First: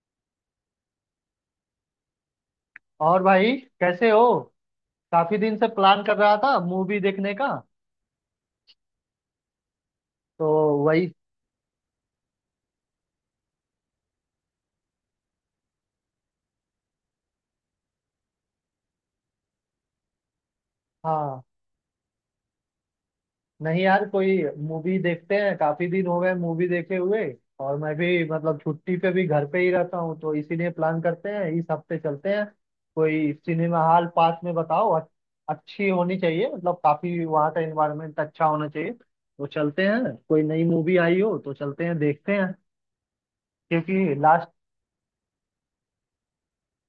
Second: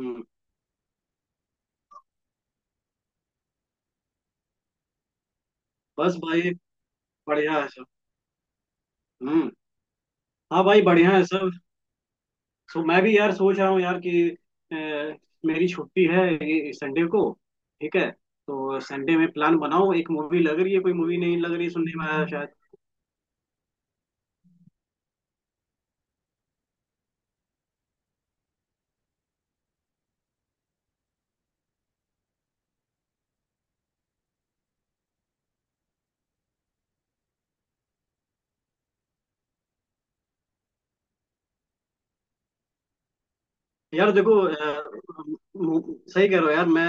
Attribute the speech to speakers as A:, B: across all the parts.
A: हम्म,
B: और भाई कैसे हो। काफी दिन से प्लान
A: बस
B: कर रहा
A: भाई।
B: था मूवी देखने का।
A: बढ़िया है सब। हम्म।
B: तो
A: हाँ भाई
B: वही।
A: बढ़िया है सब। सो मैं भी यार सोच रहा हूँ यार कि अ, मेरी छुट्टी है ये संडे को। ठीक है, तो संडे में प्लान बनाओ। एक मूवी लग रही है, कोई मूवी नहीं
B: हाँ,
A: लग रही, सुनने में आया शायद।
B: नहीं यार कोई मूवी देखते हैं, काफी दिन हो गए मूवी देखे हुए। और मैं भी मतलब छुट्टी पे भी घर पे ही रहता हूँ, तो इसीलिए प्लान करते हैं इस हफ्ते चलते हैं। कोई सिनेमा हॉल पास में बताओ अच्छी होनी चाहिए, मतलब काफी वहाँ का एनवायरनमेंट अच्छा होना चाहिए, तो चलते हैं, कोई नई मूवी आई हो तो चलते हैं देखते हैं
A: यार
B: क्योंकि
A: देखो,
B: लास्ट।
A: सही कह रहे हो यार। मैं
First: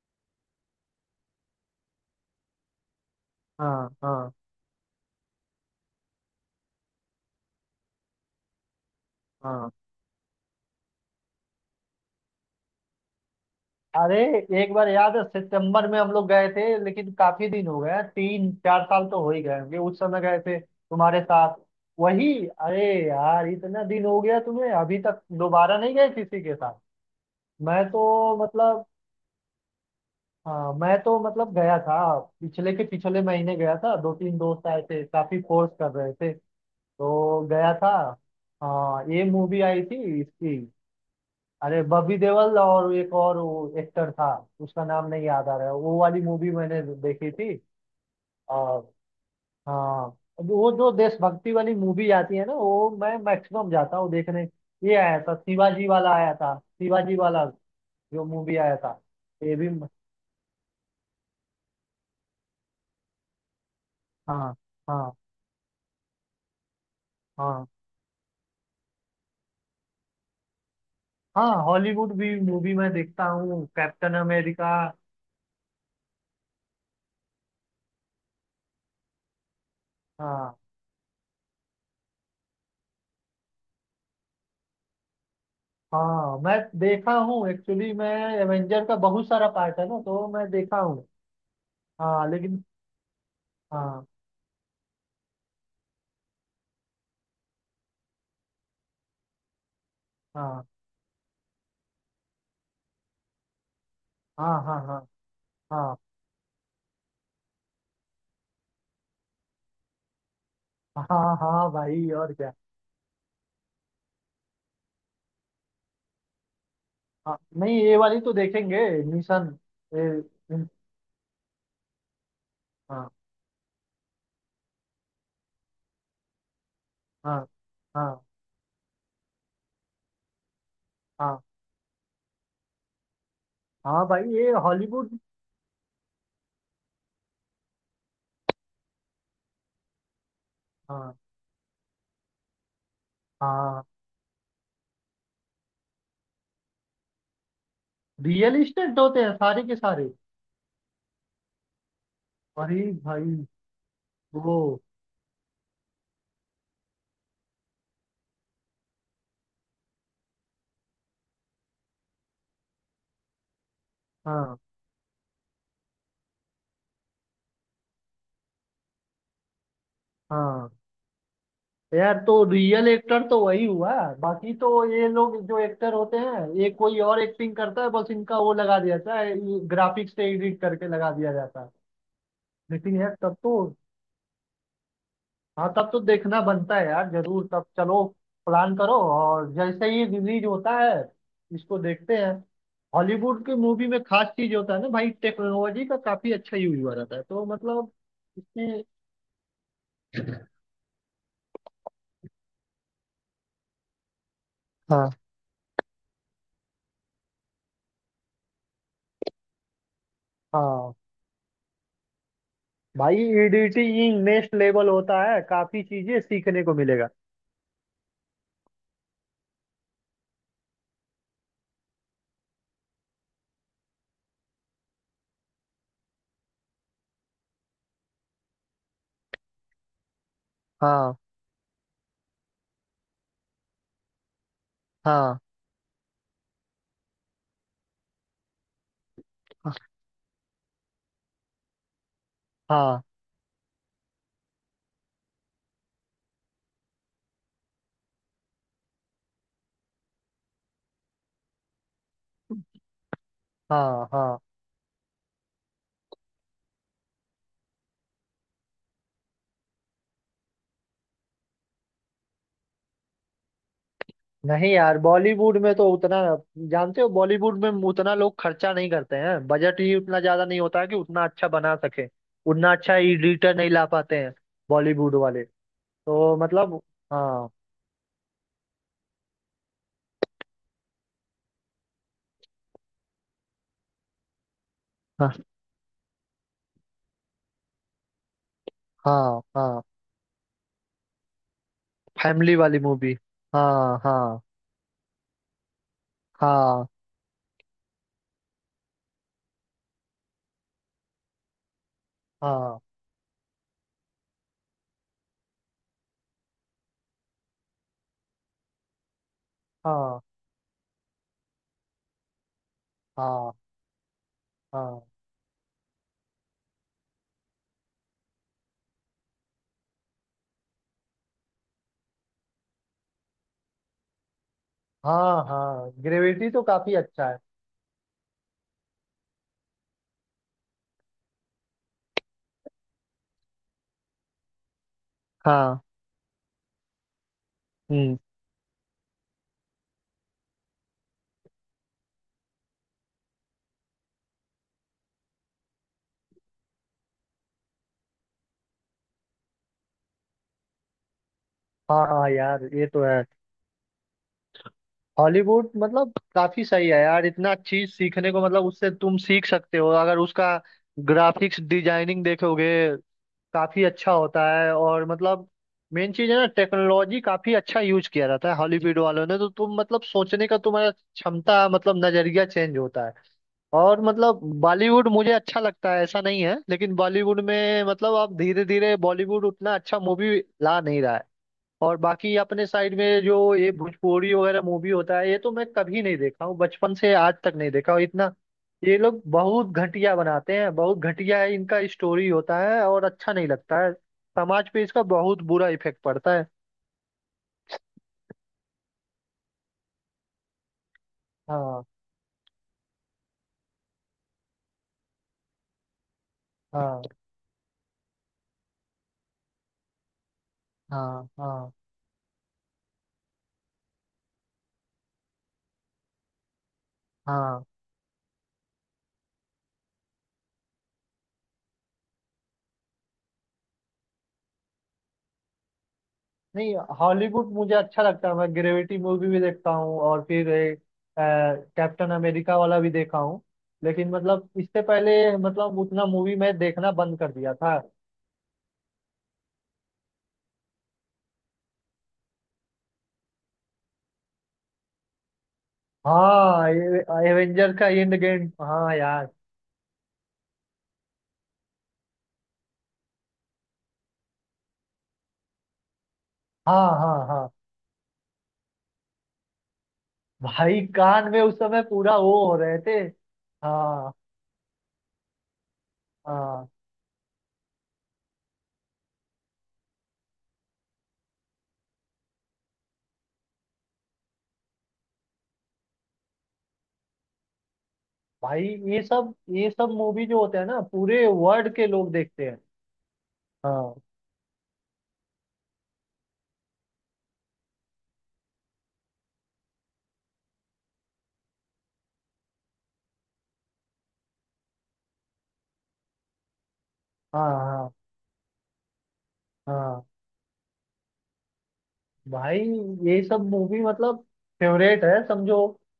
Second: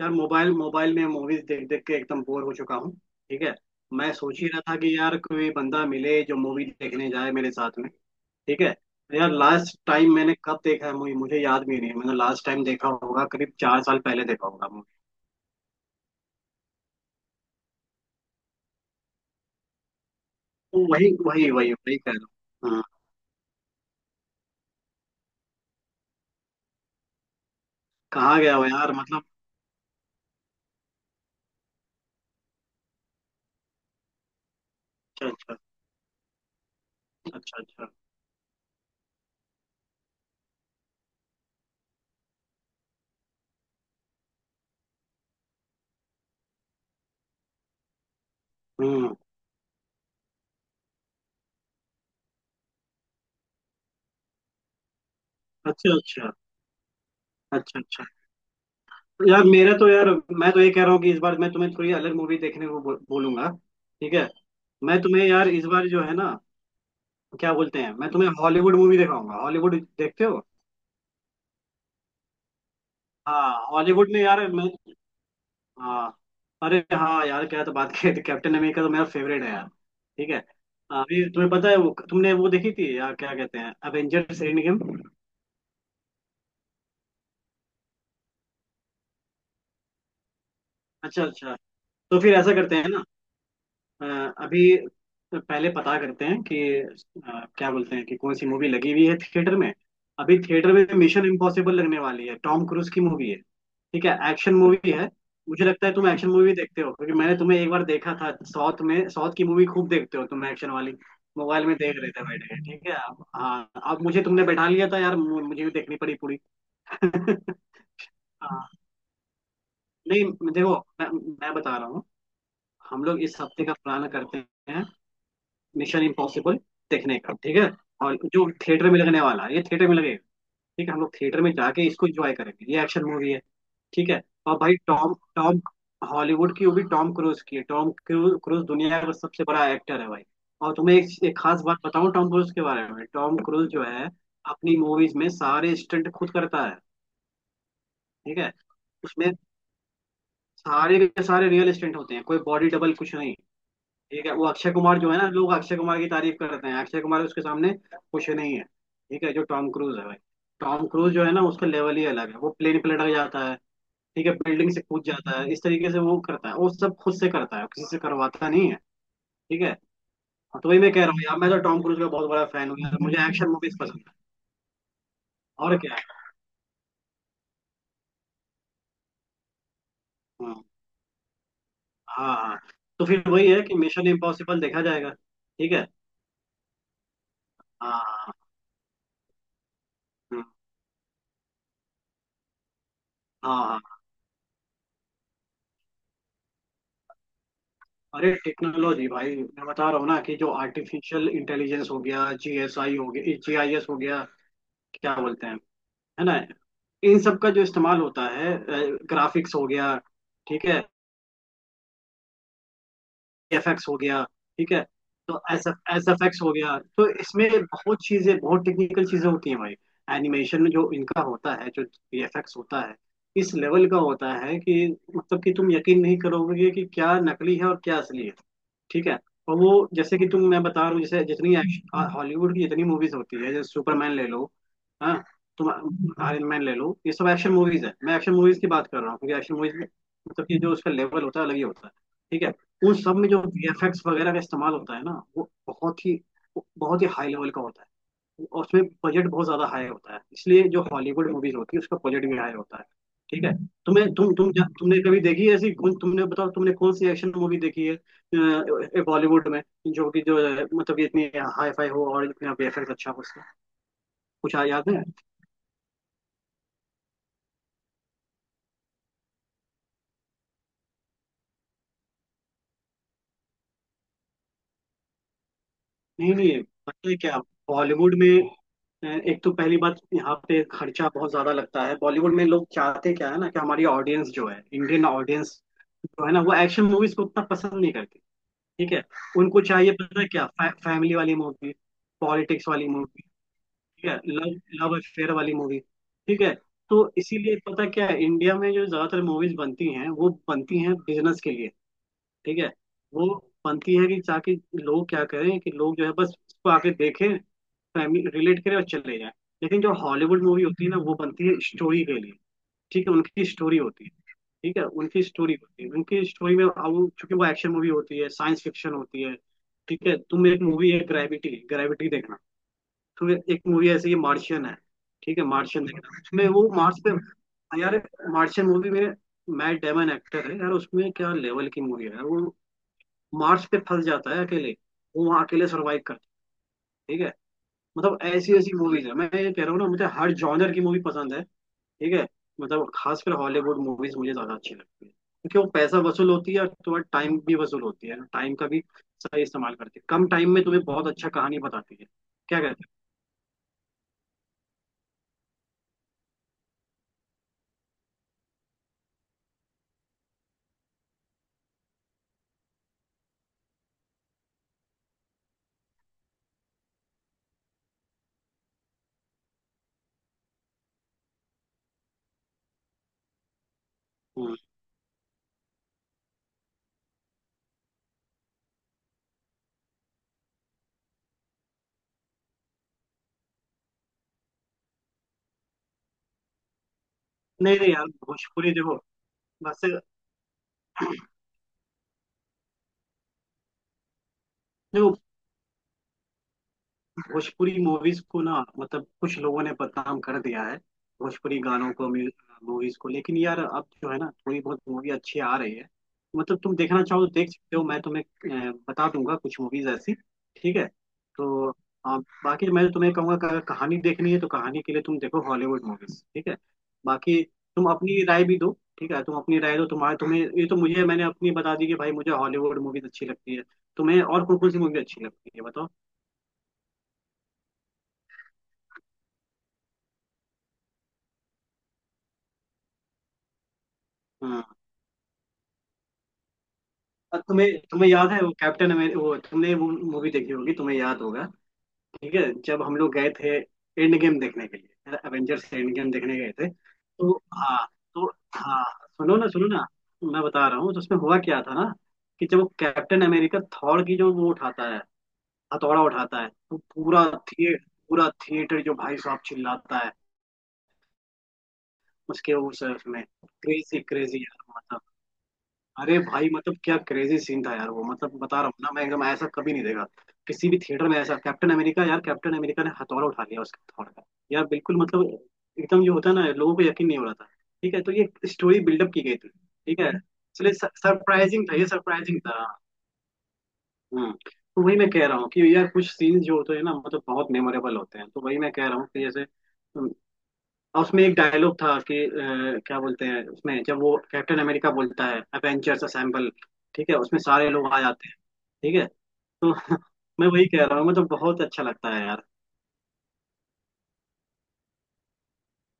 A: यार मोबाइल मोबाइल में मूवीज देख देख के एकदम बोर हो चुका हूँ। ठीक है।
B: हाँ
A: मैं
B: हाँ
A: सोच ही रहा था कि यार कोई बंदा मिले जो मूवी देखने जाए मेरे साथ में। ठीक है। यार
B: हाँ।
A: लास्ट टाइम मैंने कब देखा है मूवी मुझे याद भी नहीं है। मैंने लास्ट टाइम देखा होगा करीब 4 साल
B: अरे
A: पहले देखा होगा
B: एक
A: मूवी।
B: बार याद है सितंबर में हम लोग गए थे, लेकिन काफी दिन हो गए हैं, तीन चार साल तो हो ही गए होंगे, उस समय गए थे
A: वही
B: तुम्हारे
A: वही
B: साथ।
A: वही वही कह
B: वही,
A: रहा हूँ। हाँ,
B: अरे यार इतना दिन हो गया, तुम्हें अभी तक दोबारा नहीं गए किसी के साथ। मैं तो
A: कहाँ गया हो
B: मतलब
A: यार मतलब।
B: हाँ मैं तो मतलब गया था। पिछले के पिछले महीने गया था, दो तीन दोस्त आए थे,
A: अच्छा
B: काफी
A: अच्छा।
B: फोर्स कर रहे थे, तो
A: अच्छा
B: गया
A: अच्छा।
B: था। हाँ ये मूवी आई थी इसकी, अरे बॉबी देओल और एक और वो एक्टर था, उसका नाम नहीं याद आ रहा है, वो वाली मूवी मैंने देखी थी। और
A: हम्म।
B: हाँ, अब वो जो देशभक्ति वाली मूवी आती है ना, वो मैं मैक्सिमम जाता हूँ देखने। ये आया था शिवाजी
A: अच्छा
B: वाला
A: अच्छा।
B: आया था, शिवाजी वाला
A: अच्छा अच्छा।
B: जो मूवी आया था।
A: यार
B: ये भी
A: मेरा
B: म-
A: तो यार मैं तो ये कह रहा हूँ कि इस बार मैं तुम्हें थोड़ी अलग मूवी देखने को बोलूंगा। ठीक है।
B: हाँ
A: मैं
B: हाँ
A: तुम्हें यार इस बार जो है ना, क्या
B: हाँ।
A: बोलते हैं, मैं तुम्हें हॉलीवुड मूवी दिखाऊंगा। हॉलीवुड देखते हो?
B: हाँ हॉलीवुड भी मूवी मैं देखता हूँ,
A: हाँ हॉलीवुड
B: कैप्टन
A: में यार
B: अमेरिका।
A: मैं। हाँ। अरे हाँ यार क्या तो बात कही थी, कैप्टन अमेरिका तो मेरा फेवरेट है यार। ठीक है।
B: हाँ
A: अभी तुम्हें पता है वो तुमने वो देखी थी यार, क्या कहते हैं, एवेंजर्स एंड गेम।
B: हाँ मैं देखा हूँ, एक्चुअली मैं एवेंजर का बहुत सारा पार्ट है ना, तो मैं देखा हूँ।
A: अच्छा अच्छा। तो
B: हाँ
A: फिर ऐसा
B: लेकिन।
A: करते हैं ना, अ,
B: हाँ
A: अभी तो पहले पता करते हैं कि क्या बोलते हैं कि कौन सी मूवी लगी हुई है थिएटर में। अभी
B: हाँ
A: थिएटर में मिशन इम्पॉसिबल लगने वाली है, टॉम क्रूज की मूवी है। ठीक है, एक्शन
B: हाँ हाँ
A: मूवी
B: हाँ
A: है। मुझे लगता है तुम एक्शन मूवी देखते हो क्योंकि मैंने तुम्हें एक बार देखा था, साउथ में साउथ की मूवी खूब देखते हो तुम, एक्शन वाली।
B: हाँ। हाँ
A: मोबाइल
B: हाँ
A: में देख
B: भाई
A: रहे थे
B: और
A: बैठ
B: क्या।
A: के। ठीक है। हाँ, अब मुझे तुमने बैठा लिया था यार, मुझे भी देखनी पड़ी पूरी।
B: हाँ नहीं ये वाली तो
A: हाँ
B: देखेंगे। मिशन ये
A: नहीं,
B: इन-
A: देखो मैं बता रहा हूँ। हम
B: हाँ
A: लोग इस हफ्ते का प्लान करते हैं, मिशन इम्पॉसिबल देखने का।
B: हाँ
A: ठीक है। और
B: हाँ।
A: जो थिएटर में लगने वाला है ये थिएटर में लगेगा। ठीक है, हम लोग
B: हाँ
A: थिएटर में जाके इसको एंजॉय करेंगे, ये एक्शन मूवी है।
B: हाँ
A: ठीक है।
B: भाई ये
A: और भाई टॉम
B: हॉलीवुड।
A: टॉम हॉलीवुड की, वो भी टॉम क्रूज की है। टॉम क्रूज क्रूज दुनिया का सबसे बड़ा एक्टर है भाई। और तुम्हें एक,
B: हाँ
A: एक खास बात बताऊं टॉम क्रूज के बारे में। टॉम क्रूज
B: हाँ।
A: जो है, अपनी मूवीज में सारे स्टंट खुद करता है। ठीक है,
B: रियल इस्टेट होते
A: उसमें
B: हैं सारे के सारे।
A: सारे के सारे रियल स्टंट होते हैं, कोई बॉडी
B: अरे
A: डबल कुछ नहीं।
B: भाई।
A: ठीक है। वो
B: वो
A: अक्षय कुमार जो है ना, लोग अक्षय कुमार की तारीफ करते हैं, अक्षय कुमार उसके सामने कुछ नहीं है। ठीक है। जो टॉम क्रूज है भाई, टॉम क्रूज जो है ना, उसका लेवल ही अलग है। वो प्लेन पे लटक जाता है। ठीक है,
B: हाँ
A: बिल्डिंग से कूद जाता है, इस तरीके से वो करता है। वो सब खुद से करता है, किसी से करवाता नहीं है। ठीक है। हाँ,
B: हाँ।
A: तो वही मैं कह रहा हूँ यार, मैं तो टॉम क्रूज का
B: यार
A: बहुत
B: तो
A: बड़ा फैन हूँ
B: रियल
A: यार, मुझे
B: एक्टर तो
A: एक्शन
B: वही
A: मूवीज
B: हुआ,
A: पसंद है।
B: बाकी तो ये लोग जो
A: और
B: एक्टर
A: क्या है।
B: होते हैं ये कोई और एक्टिंग करता है, बस इनका वो लगा दिया जाता है, ग्राफिक्स से
A: हाँ
B: एडिट करके लगा दिया जाता है।
A: हाँ हाँ।
B: लेकिन
A: तो
B: यार
A: फिर
B: तब
A: वही
B: तो।
A: है कि मिशन इम्पॉसिबल देखा जाएगा,
B: हाँ
A: ठीक है।
B: तब तो देखना बनता है यार, जरूर तब
A: हाँ
B: चलो,
A: हाँ
B: प्लान करो और जैसे ही रिलीज होता है इसको देखते हैं। हॉलीवुड की
A: हाँ
B: मूवी
A: हाँ।
B: में खास चीज होता है ना भाई, टेक्नोलॉजी का काफी अच्छा यूज हुआ रहता है, तो मतलब
A: अरे
B: इसमें।
A: टेक्नोलॉजी भाई, मैं बता रहा हूँ ना, कि जो आर्टिफिशियल इंटेलिजेंस हो गया, जीएसआई हो गया, जीआईएस हो गया,
B: हाँ
A: क्या बोलते हैं, है ना, इन सब का जो इस्तेमाल होता है, ग्राफिक्स हो गया। ठीक है,
B: हाँ भाई,
A: एफएक्स हो
B: एडिटिंग
A: गया।
B: नेक्स्ट
A: ठीक है।
B: लेवल होता है,
A: तो एस एफ
B: काफी
A: एस
B: चीजें
A: एफ एक्स हो
B: सीखने को
A: गया,
B: मिलेगा।
A: तो इसमें बहुत चीजें, बहुत टेक्निकल चीजें होती हैं भाई। एनिमेशन में जो इनका होता है, जो वीएफएक्स होता है, इस लेवल का होता है कि मतलब कि तुम यकीन नहीं करोगे कि क्या नकली है और क्या असली है। ठीक है। और वो जैसे कि तुम, मैं बता रहा हूँ,
B: हाँ
A: जैसे जितनी एक्शन हॉलीवुड की जितनी मूवीज होती है, जैसे सुपरमैन ले लो। हाँ।
B: हाँ
A: तुम आयरन मैन ले लो, ये सब एक्शन मूवीज है, मैं एक्शन मूवीज की बात कर रहा हूँ क्योंकि एक्शन मूवीज में मतलब कि जो उसका लेवल होता है अलग ही होता है। ठीक है। उन
B: हाँ
A: सब में जो वीएफएक्स वगैरह का इस्तेमाल होता है ना, वो बहुत ही हाई लेवल का होता है। और उसमें बजट बहुत ज्यादा हाई होता है, इसलिए जो हॉलीवुड मूवीज होती है उसका बजट भी हाई होता है। ठीक है। हम्म। तुम्हें
B: हाँ। हाँ
A: तुम जा- तुमने कभी देखी है ऐसी, कौन तुमने बताओ, तुमने कौन सी एक्शन मूवी देखी है, बॉलीवुड में, जो कि जो है, मतलब कि इतनी हाई फाई हो और इतना वेफर अच्छा हो उसका, कुछ
B: नहीं
A: याद
B: यार
A: है?
B: बॉलीवुड में तो उतना, जानते हो बॉलीवुड में उतना लोग खर्चा नहीं करते हैं, बजट ही उतना ज्यादा नहीं होता है कि उतना अच्छा बना सके, उतना अच्छा एडिटर नहीं ला पाते हैं बॉलीवुड वाले,
A: नहीं
B: तो
A: नहीं,
B: मतलब।
A: पता है क्या,
B: हाँ
A: बॉलीवुड में एक तो पहली बात, यहाँ पे खर्चा बहुत ज्यादा लगता है। बॉलीवुड में लोग चाहते क्या है ना कि हमारी ऑडियंस जो है, इंडियन
B: हाँ
A: ऑडियंस जो है ना, वो एक्शन मूवीज को उतना पसंद नहीं करती। ठीक है।
B: हाँ
A: उनको
B: हाँ।
A: चाहिए, पता है क्या, फैमिली वाली मूवी,
B: फैमिली
A: पॉलिटिक्स
B: वाली
A: वाली
B: मूवी।
A: मूवी।
B: हाँ
A: ठीक है,
B: हाँ
A: लव लव अफेयर वाली मूवी। ठीक है।
B: हाँ
A: तो इसीलिए पता क्या है, इंडिया में जो ज्यादातर मूवीज बनती हैं वो बनती हैं बिजनेस के लिए। ठीक है।
B: हाँ
A: वो बनती है कि, ताकि लोग क्या करें, कि लोग जो है बस इसको आके देखें, फैमिली रिलेट करें और चले जाएं। लेकिन जो
B: हाँ
A: हॉलीवुड मूवी होती है ना, वो बनती है स्टोरी के लिए। ठीक है, उनकी
B: हाँ
A: स्टोरी होती है। ठीक है
B: हाँ
A: उनकी स्टोरी होती है, उनकी स्टोरी में, अब चूंकि वो एक्शन मूवी होती है, साइंस फिक्शन होती है। ठीक है। तुम, एक मूवी है ग्रेविटी, ग्रेविटी देखना। तुम, एक मूवी ऐसी है मार्शियन है। ठीक
B: हाँ
A: है, मार्शियन
B: हाँ।
A: देखना, उसमें
B: ग्रेविटी तो
A: वो
B: काफी
A: मार्स पे,
B: अच्छा है।
A: यार मार्शियन मूवी में मैट डेमन एक्टर है यार, उसमें क्या लेवल की मूवी है वो। मार्स पे फंस जाता है अकेले, वो वहां अकेले
B: हाँ।
A: सर्वाइव करता है। ठीक है।
B: हम्म।
A: मतलब ऐसी ऐसी मूवीज है, मैं ये कह रहा हूँ ना, मुझे हर जॉनर की मूवी पसंद है। ठीक है। मतलब खासकर हॉलीवुड मूवीज मुझे ज्यादा अच्छी लगती है, क्योंकि वो पैसा वसूल होती है और थोड़ा टाइम भी वसूल होती है, टाइम का भी सही इस्तेमाल करती है, कम टाइम में तुम्हें बहुत अच्छा कहानी बताती
B: हाँ
A: है।
B: हाँ
A: क्या
B: यार ये
A: कहते
B: तो है। हॉलीवुड मतलब काफी सही है यार, इतना चीज सीखने को मतलब, उससे तुम सीख सकते हो, अगर उसका ग्राफिक्स डिजाइनिंग देखोगे काफी अच्छा होता है। और मतलब मेन चीज है ना, टेक्नोलॉजी काफी अच्छा यूज किया जाता है हॉलीवुड वालों ने, तो तुम मतलब सोचने का तुम्हारा क्षमता, मतलब नजरिया चेंज होता है। और मतलब
A: हैं।
B: बॉलीवुड मुझे अच्छा लगता है ऐसा नहीं है, लेकिन बॉलीवुड में मतलब अब धीरे धीरे बॉलीवुड उतना अच्छा मूवी ला नहीं रहा है। और बाकी अपने साइड में जो ये भोजपुरी वगैरह मूवी होता है ये तो मैं कभी नहीं देखा हूँ, बचपन से आज तक नहीं
A: नहीं
B: देखा
A: नहीं
B: हूँ
A: यार,
B: इतना।
A: भोजपुरी
B: ये
A: देखो
B: लोग बहुत
A: बस।
B: घटिया बनाते हैं, बहुत घटिया है इनका स्टोरी होता है और अच्छा नहीं लगता है, समाज पे इसका
A: देखो,
B: बहुत बुरा इफेक्ट पड़ता है।
A: भोजपुरी मूवीज को ना मतलब कुछ लोगों ने बदनाम कर दिया है, भोजपुरी
B: हाँ
A: गानों को, मूवीज को, लेकिन यार अब जो है ना थोड़ी बहुत मूवी अच्छी आ रही है। मतलब तुम
B: हाँ
A: देखना चाहो तो देख सकते हो, मैं तुम्हें बता दूंगा कुछ मूवीज ऐसी। ठीक है।
B: हाँ
A: तो
B: हाँ
A: अ, बाकी मैं तो तुम्हें कहूंगा कि अगर कहानी देखनी है तो कहानी के लिए तुम देखो हॉलीवुड मूवीज। ठीक है। बाकी
B: हाँ।
A: तुम अपनी राय भी दो। ठीक है, तुम अपनी राय दो, तुम्हारे तुम्हें, ये तो मुझे, मैंने अपनी बता दी कि भाई मुझे हॉलीवुड मूवीज अच्छी लगती है, तुम्हें और कौन कौन सी मूवी अच्छी लगती है बताओ।
B: नहीं हॉलीवुड मुझे अच्छा लगता है, मैं ग्रेविटी मूवी भी देखता हूँ और फिर कैप्टन अमेरिका वाला भी देखा हूँ, लेकिन मतलब
A: हाँ।
B: इससे पहले मतलब उतना मूवी मैं देखना बंद कर
A: और
B: दिया
A: तुम्हें
B: था।
A: तुम्हें याद है वो कैप्टन अमेरिका, वो तुमने वो मूवी देखी होगी, तुम्हें याद होगा। ठीक है। जब हम लोग गए थे एंड गेम देखने के लिए, एवेंजर्स एंड गेम देखने गए थे
B: हाँ ये
A: तो,
B: एवेंजर का
A: हाँ,
B: एंड
A: तो
B: गेम,
A: हाँ,
B: हाँ यार।
A: सुनो ना सुनो ना, मैं बता रहा हूँ, तो उसमें हुआ क्या था ना, कि जब वो कैप्टन अमेरिका थॉर की जो वो उठाता है, हथौड़ा उठाता है, तो
B: हाँ हाँ
A: पूरा
B: हाँ।
A: थिएटर, पूरा थिएटर जो भाई साहब चिल्लाता है,
B: भाई कान में उस समय पूरा वो
A: उसके
B: हो रहे
A: उस
B: थे।
A: उसमें, क्रेजी
B: हाँ
A: क्रेजी यार। अरे भाई,
B: हाँ।
A: मतलब क्या क्रेजी सीन था यार वो, मतलब बता रहा हूँ ना मैं, एकदम ऐसा कभी नहीं देखा किसी भी थिएटर में ऐसा। कैप्टन अमेरिका यार, कैप्टन अमेरिका ने हथौड़ा उठा लिया, उसके हथौड़े का यार, बिल्कुल मतलब एकदम, जो होता है ना, लोगों को यकीन नहीं हो रहा था। ठीक है। तो ये
B: भाई
A: स्टोरी
B: ये
A: बिल्डअप की
B: सब,
A: गई थी,
B: ये सब
A: ठीक है,
B: मूवी जो होते हैं
A: इसलिए
B: ना पूरे
A: सरप्राइजिंग
B: वर्ल्ड
A: था,
B: के
A: ये
B: लोग
A: सरप्राइजिंग
B: देखते हैं।
A: था।
B: हाँ
A: हम्म तो वही मैं कह रहा हूँ कि यार कुछ सीन जो होते हैं ना, मतलब बहुत मेमोरेबल होते हैं, तो वही मैं कह रहा हूँ कि जैसे, और उसमें एक डायलॉग था कि क्या बोलते हैं, उसमें जब वो कैप्टन अमेरिका बोलता है अवेंजर्स असेंबल, ठीक है, उसमें
B: हाँ
A: सारे लोग
B: हाँ
A: आ जाते हैं। ठीक है। तो
B: हाँ।
A: मैं वही कह रहा हूँ, मुझे तो बहुत अच्छा लगता है यार।
B: भाई ये सब मूवी मतलब फेवरेट है समझो,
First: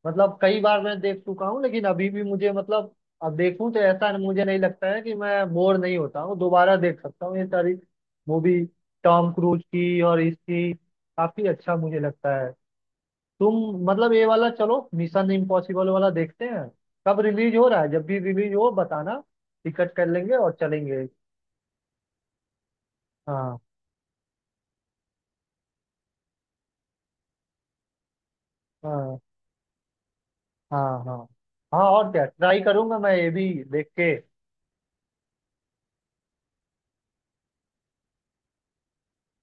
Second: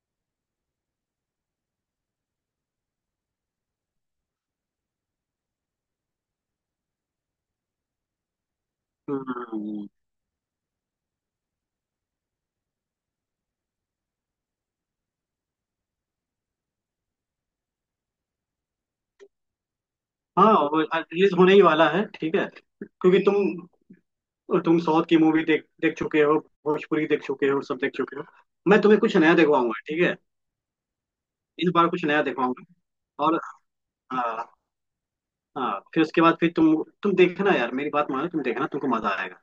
B: मतलब कई बार मैं देख चुका हूँ, लेकिन अभी भी मुझे मतलब अब देखूं तो ऐसा मुझे नहीं लगता है कि मैं बोर नहीं होता हूँ, दोबारा देख सकता हूँ ये सारी मूवी टॉम क्रूज
A: हम्म।
B: की और इसकी, काफी अच्छा मुझे लगता है। तुम मतलब ये वाला चलो मिशन इम्पॉसिबल वाला देखते हैं, कब रिलीज हो रहा है जब भी रिलीज हो बताना, टिकट कर लेंगे और
A: हाँ वो
B: चलेंगे।
A: रिलीज होने ही वाला है। ठीक है। क्योंकि
B: हाँ
A: तुम साउथ की मूवी देख देख चुके हो, भोजपुरी देख चुके हो, सब देख चुके हो। मैं तुम्हें कुछ
B: हाँ
A: नया दिखवाऊंगा। ठीक है,
B: हाँ हाँ
A: इस
B: हाँ।
A: बार कुछ
B: और
A: नया
B: क्या, ट्राई
A: दिखवाऊंगा।
B: करूंगा मैं ये
A: और
B: भी देख के।
A: हाँ हाँ, फिर उसके बाद फिर तुम देखना यार, मेरी बात मानो, तुम देखना तुमको मजा आएगा।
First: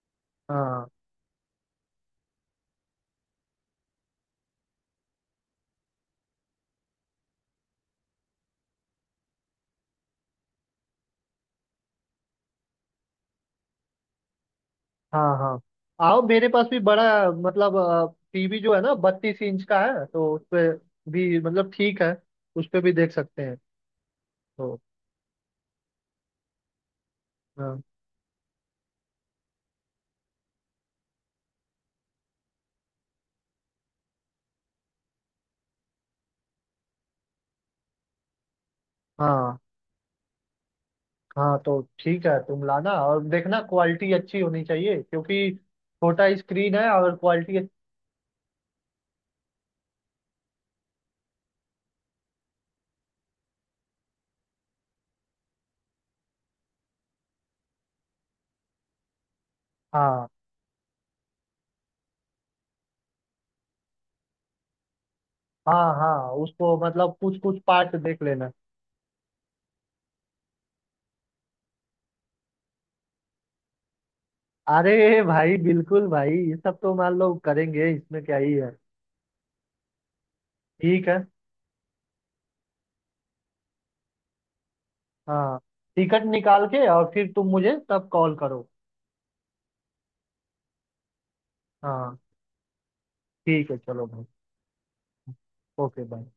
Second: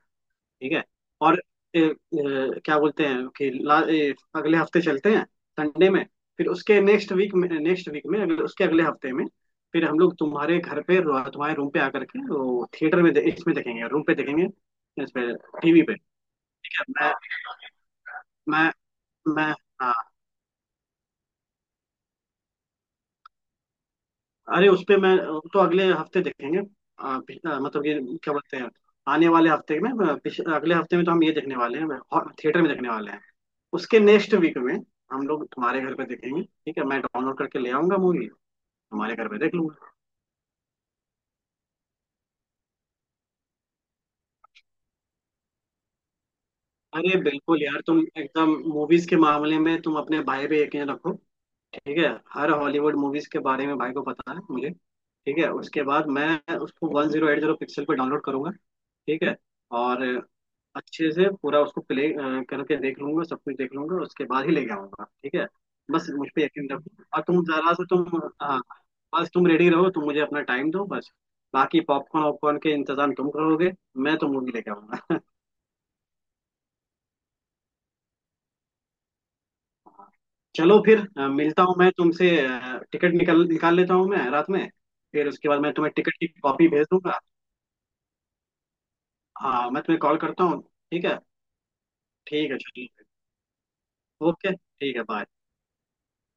A: ठीक है।
B: हाँ
A: और ए, ए, क्या बोलते हैं कि अगले हफ्ते चलते हैं संडे में। फिर उसके नेक्स्ट वीक में, उसके अगले हफ्ते में फिर हम लोग तुम्हारे घर पे तुम्हारे रूम पे आकर के, वो थिएटर में इसमें देखेंगे, रूम पे देखेंगे, इस पे,
B: हाँ हाँ।
A: टीवी पे।
B: आओ मेरे पास
A: ठीक
B: भी
A: है।
B: बड़ा,
A: मैं
B: मतलब टीवी
A: मैं
B: जो है ना बत्तीस
A: मैं
B: इंच का
A: हाँ,
B: है, तो उस पे भी मतलब ठीक है उस पे भी देख सकते हैं
A: अरे
B: तो।
A: उस पे मैं, तो अगले हफ्ते देखेंगे।
B: हाँ
A: मतलब कि क्या बोलते हैं, आने वाले हफ्ते में अगले हफ्ते में तो हम ये देखने वाले हैं, थिएटर में देखने वाले हैं। उसके नेक्स्ट वीक में हम लोग तुम्हारे घर पे देखेंगे। ठीक है, मैं डाउनलोड करके ले आऊंगा मूवी, तुम्हारे घर पे देख
B: हाँ।
A: लूंगा।
B: हाँ, तो ठीक है तुम लाना और देखना क्वालिटी अच्छी होनी चाहिए क्योंकि छोटा स्क्रीन है और
A: अरे
B: क्वालिटी।
A: बिल्कुल यार, तुम एकदम मूवीज के मामले में तुम अपने भाई पे यकीन रखो। ठीक है। हर हॉलीवुड मूवीज के बारे में भाई को पता है, मुझे। ठीक है। उसके बाद मैं उसको 1080p पर डाउनलोड करूंगा। ठीक है। और
B: हाँ
A: अच्छे से पूरा उसको प्ले करके देख लूंगा, सब कुछ देख लूंगा, उसके बाद ही लेके आऊंगा। ठीक है।
B: हाँ
A: बस मुझ
B: हाँ।
A: पे यकीन
B: उसको
A: रखो,
B: मतलब
A: और
B: कुछ
A: तुम
B: कुछ
A: जरा से
B: पार्ट
A: तुम,
B: देख लेना।
A: हाँ, बस तुम रेडी रहो, तुम मुझे अपना टाइम दो बस। बाकी पॉपकॉर्न वॉपकॉर्न के इंतजाम तुम करोगे, मैं तो मूवी लेके आऊंगा।
B: अरे भाई बिल्कुल भाई ये सब तो मान लो करेंगे, इसमें क्या ही है।
A: चलो फिर
B: ठीक है।
A: मिलता हूँ मैं तुमसे, टिकट निकाल निकाल लेता हूँ मैं रात में, फिर उसके
B: हाँ
A: बाद मैं तुम्हें टिकट
B: टिकट
A: की
B: निकाल
A: कॉपी भेज
B: के और
A: दूंगा।
B: फिर तुम मुझे तब कॉल करो।
A: हाँ मैं तुम्हें कॉल करता हूँ। ठीक है।
B: हाँ
A: ठीक है चलिए।
B: ठीक है चलो भाई।
A: ओके ठीक है बाय।
B: Okay bye.